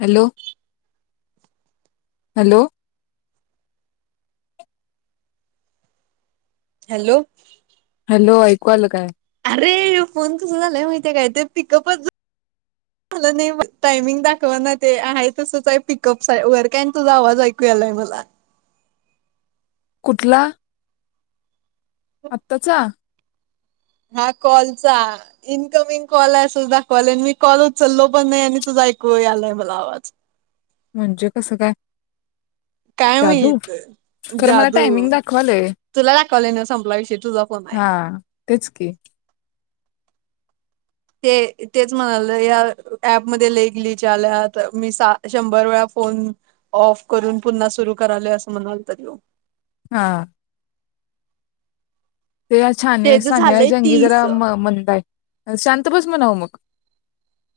Hello hello hello hello ऐकू आल का? ये ह्यो फोन कस झालाय माहितीय काय ते पिकअपच झालं नाही म टायमिंग दाखव ना ते आहे तसच आहे पिकअप वर काय तुझा आवाज ऐकू यालाय मला. कुठला? आताचा? हा कॉलचा इनकमिंग कॉल आहे असच दाखवालय मी कॉल उचललो पण नाही आणि तुझा ऐकू यालाय मला आवाज. म्हणजे कसं काय? काय जादू माहित खरं मला जादू टायमिंग दाखवालय तुला दाखवालय नव संपला विषयी तुझा फोन आहे. हा तेच की ते तेच म्हणाल या ऍप मध्ये लेख लिच्य आल्यात मी शंभर वेळा फोन ऑफ करून पुन्हा सुरू करालोय असं म्हणालता तो. हां. ते छान तेज सानिया झालंय जंगी तीस जरा मंद आहे, शांतबस म्हणावं मग.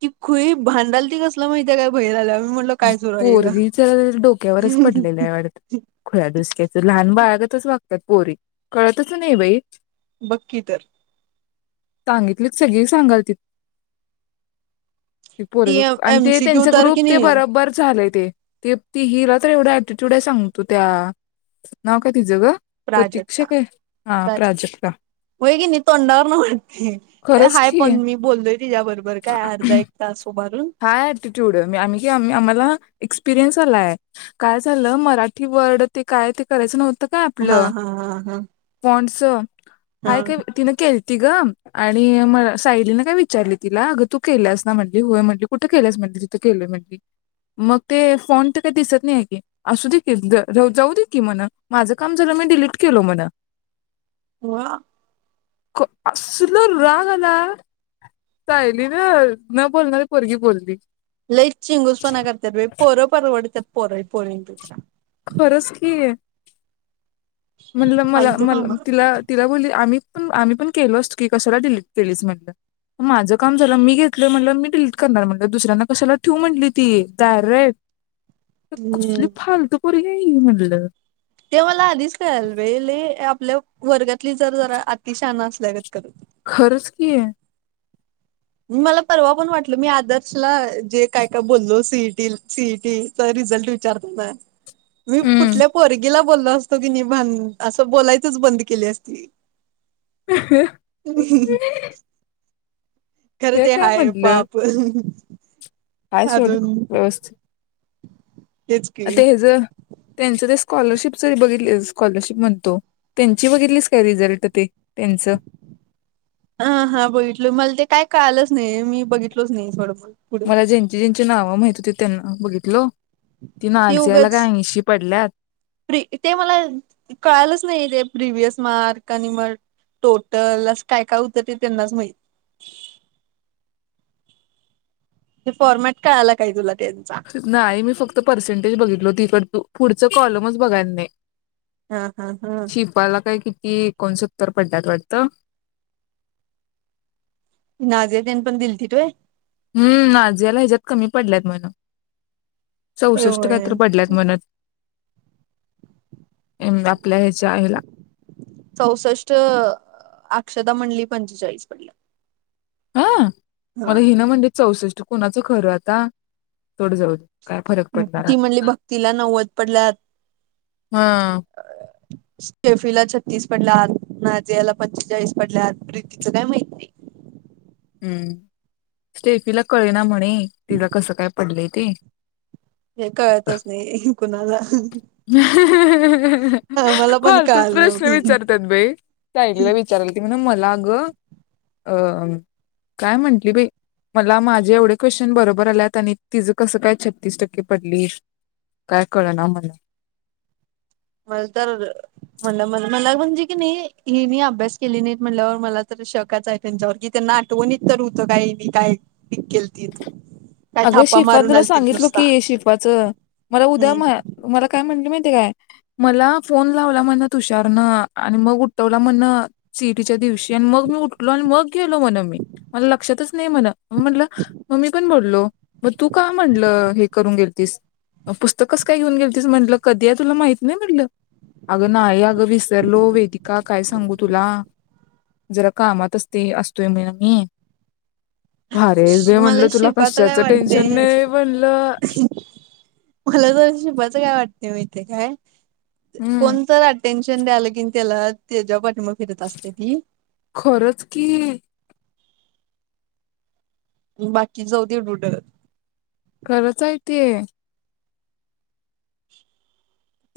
ती खुळी भांडालती कसलं माहितीे काय बाहेर आल्याव. पोरगीच डोक्यावरच पडलेलं आहे वाटतं, खुळ्या डूसक्याच लहान. बाळागतच वागतात पोरी, कळतच नाही बाई. बक्की तर. सांगितलीत सगळी सांगालतीत. ते ती पोरग आणि ते एमसीक्यू त्यांच तर ग्रुप. कि ते नाही बरोबर झालेय ते ते ती ही र त. एवढा एटीट्यूड आहे सांगतो त्या, नाव काय तिझं ग? प्रतीक्षा प्राजक्ता, काय हा प्राजक्ता प्रजक्ता की नाही तोंडावर न वाटते खरंच हाय की पण मी बोलतोय तिच्या्या बरोबर काय अर्धा एक तास सोबत. हा ऍटिट्यूड आम्ही की आम्हाला. एसपिरियन्स आलाय काय झालं मराठी वर्ड ते काय ते करायचं नव्हत. का आपल. हा हा हा हा स. हा [unintelligible] ती गं आणि म सायलीने काय विचारली तिला अगं तू केलंस ना म्हणली होय म्हण. कुठ केलं म्हण तिथ केलं म्हण मग ते फॉन तर काही दिसत नाही की असू देील जाऊ दे की म्हण माझ काम जलं मी डिलीट केल म्हण. [unintelligible] असल रग आला. यली ना न बोलणारी पोरगी बोलली. ल ई चिंगुस पना करतेर पोरं परवडतयात. पोरं पोरीन पेक्षा. खरच कि. म्हणलं मला फालतू काम म तिला तिला बोलली आम्ही. पण आम्ही पण केलो असतो की कशाला डिलीट केलीच म्हणलं माझं काम झालं मी घेतलं म्हटलं मी डिलीट करणार म्हणलं दुसऱ्यांना कशाला ठेव म्हटली ती डायरेक्ट. कसली हम्म फालतू पोरी. ते म्हणललं. ते मला आधीच का अल्वेले आपल्या वर्गातली जर जरा अतिशान असल्या ग करत. खर्च कि आहे. म मला परवा पण वाटल मी आदर्शला जे काय काय बोललो सीईटी सीईटीचा रिझल्ट विचारत. मी कुठल्या पोरगीला. बोलल असतो कि नि भ असं बोलायचच बंद केली असती हम् खरं हे ते हाय पाप आयसोड व्यवस्थित तेच की ते ज त्यांचं ते स्कॉलरशिप जरी बघित स्कॉलरशिप म्हणतो त्यांची बघितलीच काय रिझल्ट ते त्यांच हा हा बघितल मला ते काय कळालंच नाही मी बघितलच नाही थोडं पुढे मला ज्यांची ज्यांंची नाव हो माहित ते त्यांना बघितलं ती नाजी आला काय अशी पडल्यात प्र ते मला कळालच नाही ते प्रिव्हयस मार्क आणि मग टोटल अस काय काय होतं ते त्यांनाच माहि ते फॉर्मॅट कळाला काय तुला त्यांचा नाही मी फक्त पर्सेंटेज बघितल हो त इकड तू पुढचं कॉलमच बघाय येत नाही हा हा हा शिफा ला काय किती एकोणसत्तर पडल्यात वाटत नाझीया न पण दिल ती होय हम्म ना जरा ह्याच्यात कमी पडल्यात म्हन चौसष्ट होय काहीतरी पडल्यात म्हनं ए दाप- चौसष्ट अ आ - अक्षता म्हणाली पंचेचाळीस पडलेत. हं अ मला हिनं म्हणले चौसष्ट कुणाचं खरं आता! सोड जाऊदे काय फरक पडणार ती म्हणली अता भक्तीला नव्वद पडल्यात हा स्टेफि ला छत्तीस पडल्यात, नाजियाला ला पंचेचाळीस पडल्यात प्रीतीचं काय माहिती नाही. हम्म स्टेफीला कळेना म्हन नाही तिला कसं काय पडले? ते हे कळतच नाही कुणाला हं हं आम्हाला पण फालतुच कळालं प्रश्न नव्हतं. विचारतात बाई चांगल विचाराल की मर- आग अ काय म्हंटली बाई मला माझे एवढे क्वेश्चन बरोबर आलेत आणि तिचं कसं काय छत्तीस टक्के पडली काय कळ ना म्हणली म तर म्हणलं, मला म्हणजे की नाही ह मी अभ्यास केले नाही म्हटल्यावर मला तर शकाच आहे त्यांच्यावर कि त्यांना आठवणीत तर होतं काही मी काय पिक केली? अगं शिफा तुला सांगितलो की शिफा चं मला उद्या हम्म. म्हणल मला काय म्हणाली माहिती ते काय, मला फोन लावला म्हणं तुषारनं आणि मग उठवला म्हणं, सी ई टीच्या दिवशी. आणि मग मी उठलो आणि मग गेलो म्हणं मी. मला लक्षातच नाही म्हणं. मी म्हटलं, मग मीपण बोललो. मग तू का म्हटलं हे करून गेलतीस, पुस्तक कसं काय घेऊन गेलतीस म्हंटल. कधी आहे तुला माहित नाही म्हटलं. अगं नाही, अगं विसरलो वेदिका काय सांगू तुला? जरा कामातच असते, असतोय म्हणं मी. भारी हायस श- बाई म्हटलं, मला तुला शिपाचं कशा काय वाटतय, मला तर शिल्पाचं काय वाट हे माहीत हाय काय? हम्म कोणतं ग अटेन्श तेन द्यायला कीन त्याला. त्याच्या पाट खरंच की. बाकी जाऊदे उड खरंच आहे ते.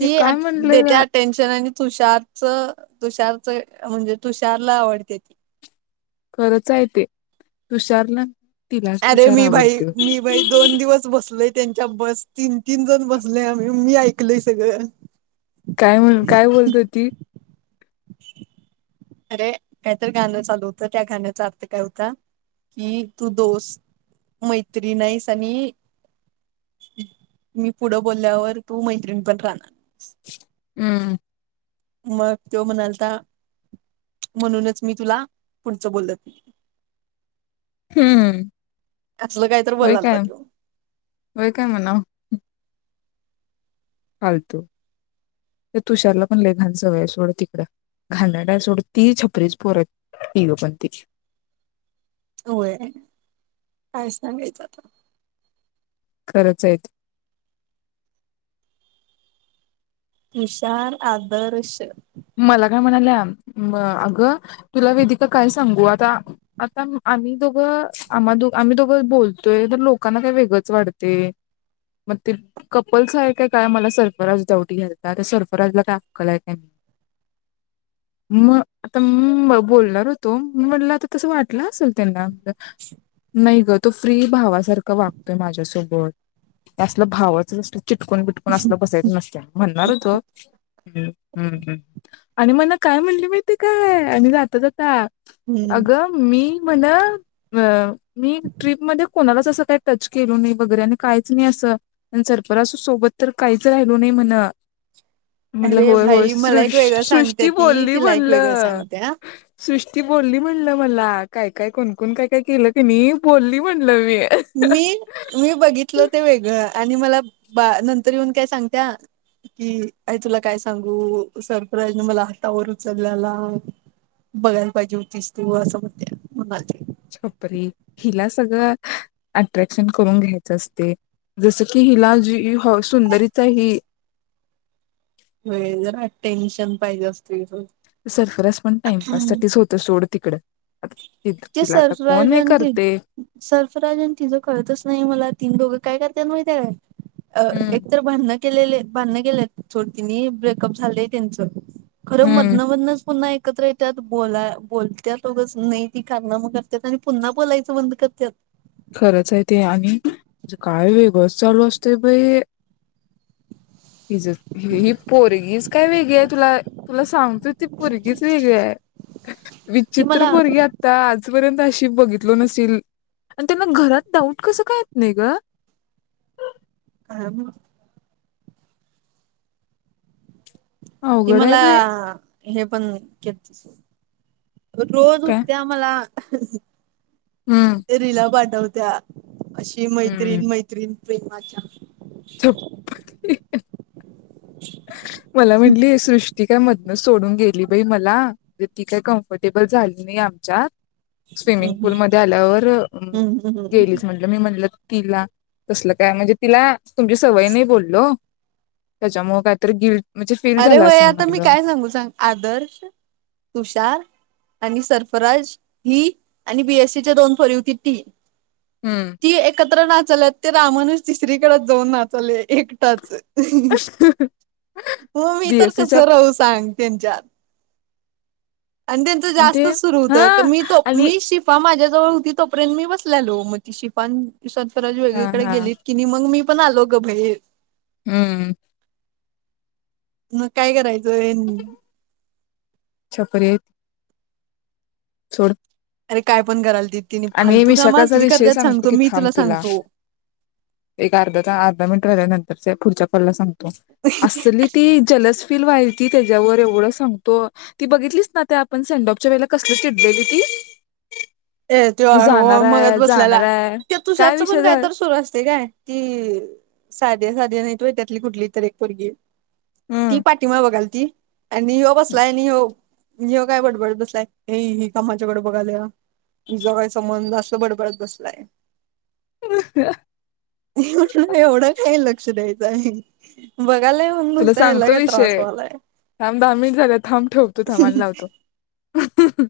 हे काय आणि म्हणलंय देत्या टेन्शन आणि तुषारचं तुषारचं म्हणजे तुषारला आवडत्या ती. खरंच आहे ते. तुषारनं अरे मी भाई मी भाई दोन दिवस बसलोय. त्यांच्या बस तीन तीन जण बसलेम मी ऐक - - कलय सगळं. काय म्हणून, काय बोलत होती? अरे काय तरी गाणं चालू होतं. त्या गाण्याचा अर्थ काय होता, की तू दोस्त, मैत्रीण हाईस आणि मी पुढं बोलल्यावर तू मैत्रीणपण राहणार. अं. मग त्यो म्हणालता, म्हणूनच मी तुला पुढचं बोलत नाही. हम्म. असलं काय तर होय बोलालता काय, तो. होय काय म्हणावं. फालतू. त्या तुषारलापण लय घाण सवय हाय सोड. घानेरडा हाय सोड तिकडं. घाणेरडा हाय सोड, ती छपरीची पोरं हायत. तिघंपण ती. होय. काय सांगायचं आता? खरंच हायत. विशाल, आदर्श मला काय म्हणाल्या, अगं तुला वेदिका काय सांगू आता? आता आम्ही दोघं आम्हा दो आम्ही दोघं बोलतोय, तर लोकांना काय वेगळंच वाटतंय. मग ते कपल्स आहे का काय मला सर्फराज डाऊट घ्यालता. अरे सर्फराजला काय अक्कल हाय काय? नाही. म आता म बोलणार होतो, मी म्हटलं आता तसं वाटलं असेल त्यांना. नाहीगं तो फ्री भावासारखं वागतोय माझ्यासोबत. हे असलं भावाचच असलं चिटकून बिटकून असलं बसायचं नसत्या, म्हणणार हुतो हम्म हम्म हम्म. आणि म्हणं काय म्हणली माहिती काय? आणि जाता जाता. हम्म. अगं मी म्हणं अ मी ट्रिपमध्ये कोणालाच असं काही टच केल नाही वगैरे आणि काहीच नाही असं सर पर अस सोबत तर काहीच राहिलो नाही म्हण. म्हणलो अरे होय होय. भाई मला सृ एक वेगळं सांगते सृष्टी ती बोलली तिला एक म्हणल वेगळं सांगत्या. सृष्ट ती बोलली म्हणलं मला काय काय कोणकोण काय काय केलं कनी बोलली म्हणलं मी. मी मी बघितल ते वेगळं. आणि मला बा नंतर येऊन काय सांगत्या की अ तुला काय सांगू सरप्राईजने मला हातावर उचललेला बघायला पाहिजे होतीस तू असं म त्या म्हणाले. छपरी हिला सगळं अट्रॅक्शन करून घ्यायचं असते जसं की हिला जी सुंदरीचा हाय ही. होय जरा टेन्शन पाहिजे असतय रोज. सरकस पण टाइमपास साठीच होत सोड. तिकडें. ते सर्फराजन ते करते सर्फराजन तिचं कळतच नाही मला तीन दोघ काय करत्यात माहिती आहे काय? अ हम्म एकतर भांडण केलेले बांधण गेले चोडतीने ब्रेकअप झालेय त्यांचं खरं हम्म मधनंमधनच पुन्हा एक एकत्र येत बो बोलतो नाही ती कारनामं करत आणि पुन्हा बोलायचं बंद करतात खरंच आहे ते आणि काय वेगच चालू असते ब हि ही पोरगीज काय वेगळी तुला तुला सांगतोय ती पोरगीज वेगळी आहे ती विचित्र मला पोरगी आता आज अ ब त्यांना घात डाऊट कस का नाही ग का अवघड आहे तम्हाला बाई हे पण घ रोज काय उठते आम्हाला हम हम्म ह रिला पाटवर त्या अशी मैत्रीण मैत्रीण प्रेमाच्या प मला म्हटलीय सृष्टिका म न सोडून गेली बाई मला तर ती काही कम्फर्टेबल झाली नाही आमच्यात हम्म स्विमिंग हम्म पूलमध्ये आल्यावर हम्म हम्म हम्म. गेलीच म्हटलं मी म्हणलं तिला तसलं काय म्हणजे तिला तुमची सवयी नाही बोललो त्याच्यामुं काय तर गि अरे होय आता मी काय सांगू सांग आदर्श तुषार आणि सर्फराज ही आणि बीएससीच्या दोन फरी होुती टी हम्म. ती एकत्रनाथ लत ते रामानुस तिसरीकडेच जाऊन नाचाले एकटाच मी तर बीएससीच्या कसं राू सांग. तन चार. आणि त्यांचं ते जास्त सुरू हा होत मी तो आणि मी शिफा माझ्या जवळ होती तोपर्यंत मी बसलेलो मग ति शिपान सर्फराज हा वेगळीकडे हा गेलीत की नाही मग मी. पण आलो ग बाहेर. हम्म. मग काय करायचं? छपरी हाईत. सोड. अरे काय पण कराल ती तिने आणि फालतू कामं विशाखाचा असली विषय करत्यात सांगतो की मी थांब तुला सांगतो. एक अर्धा अर्धा मिनिट झाहिल्यानंतर पुढच्या पल्लासां [unintelligible] असली ती जलस फील व्हायची ती त्याच्यावर एवढं सांगतो ती बघितलीस ना त्या आपण सेंडऑफ वेळी कसली चिडलेली ती. ए ते मी जाणार मगच आहे जाणार बसल्याला आहे त्या काय तुषारचं विषय पण कायत झाला सुर असते काय कि साध्या साध्या नाही त्यातली कुठली तर एक पोरगी ती हम्म पाठीमाग बघाल क [unintelligible] आनि यो बसलाय यो ह्यो काय बडबडत बसलाय ए ह कामाच्याकडे बघाल तुझा काय संबंध अस बडबडत बसलाय. एवढ एवढा काय लक्ष द्या आहे ब [unintelligible] तुला सांगतो विषय थांब दहा मिनट झाले थांब ठेकतो थांबा आणि लावतो.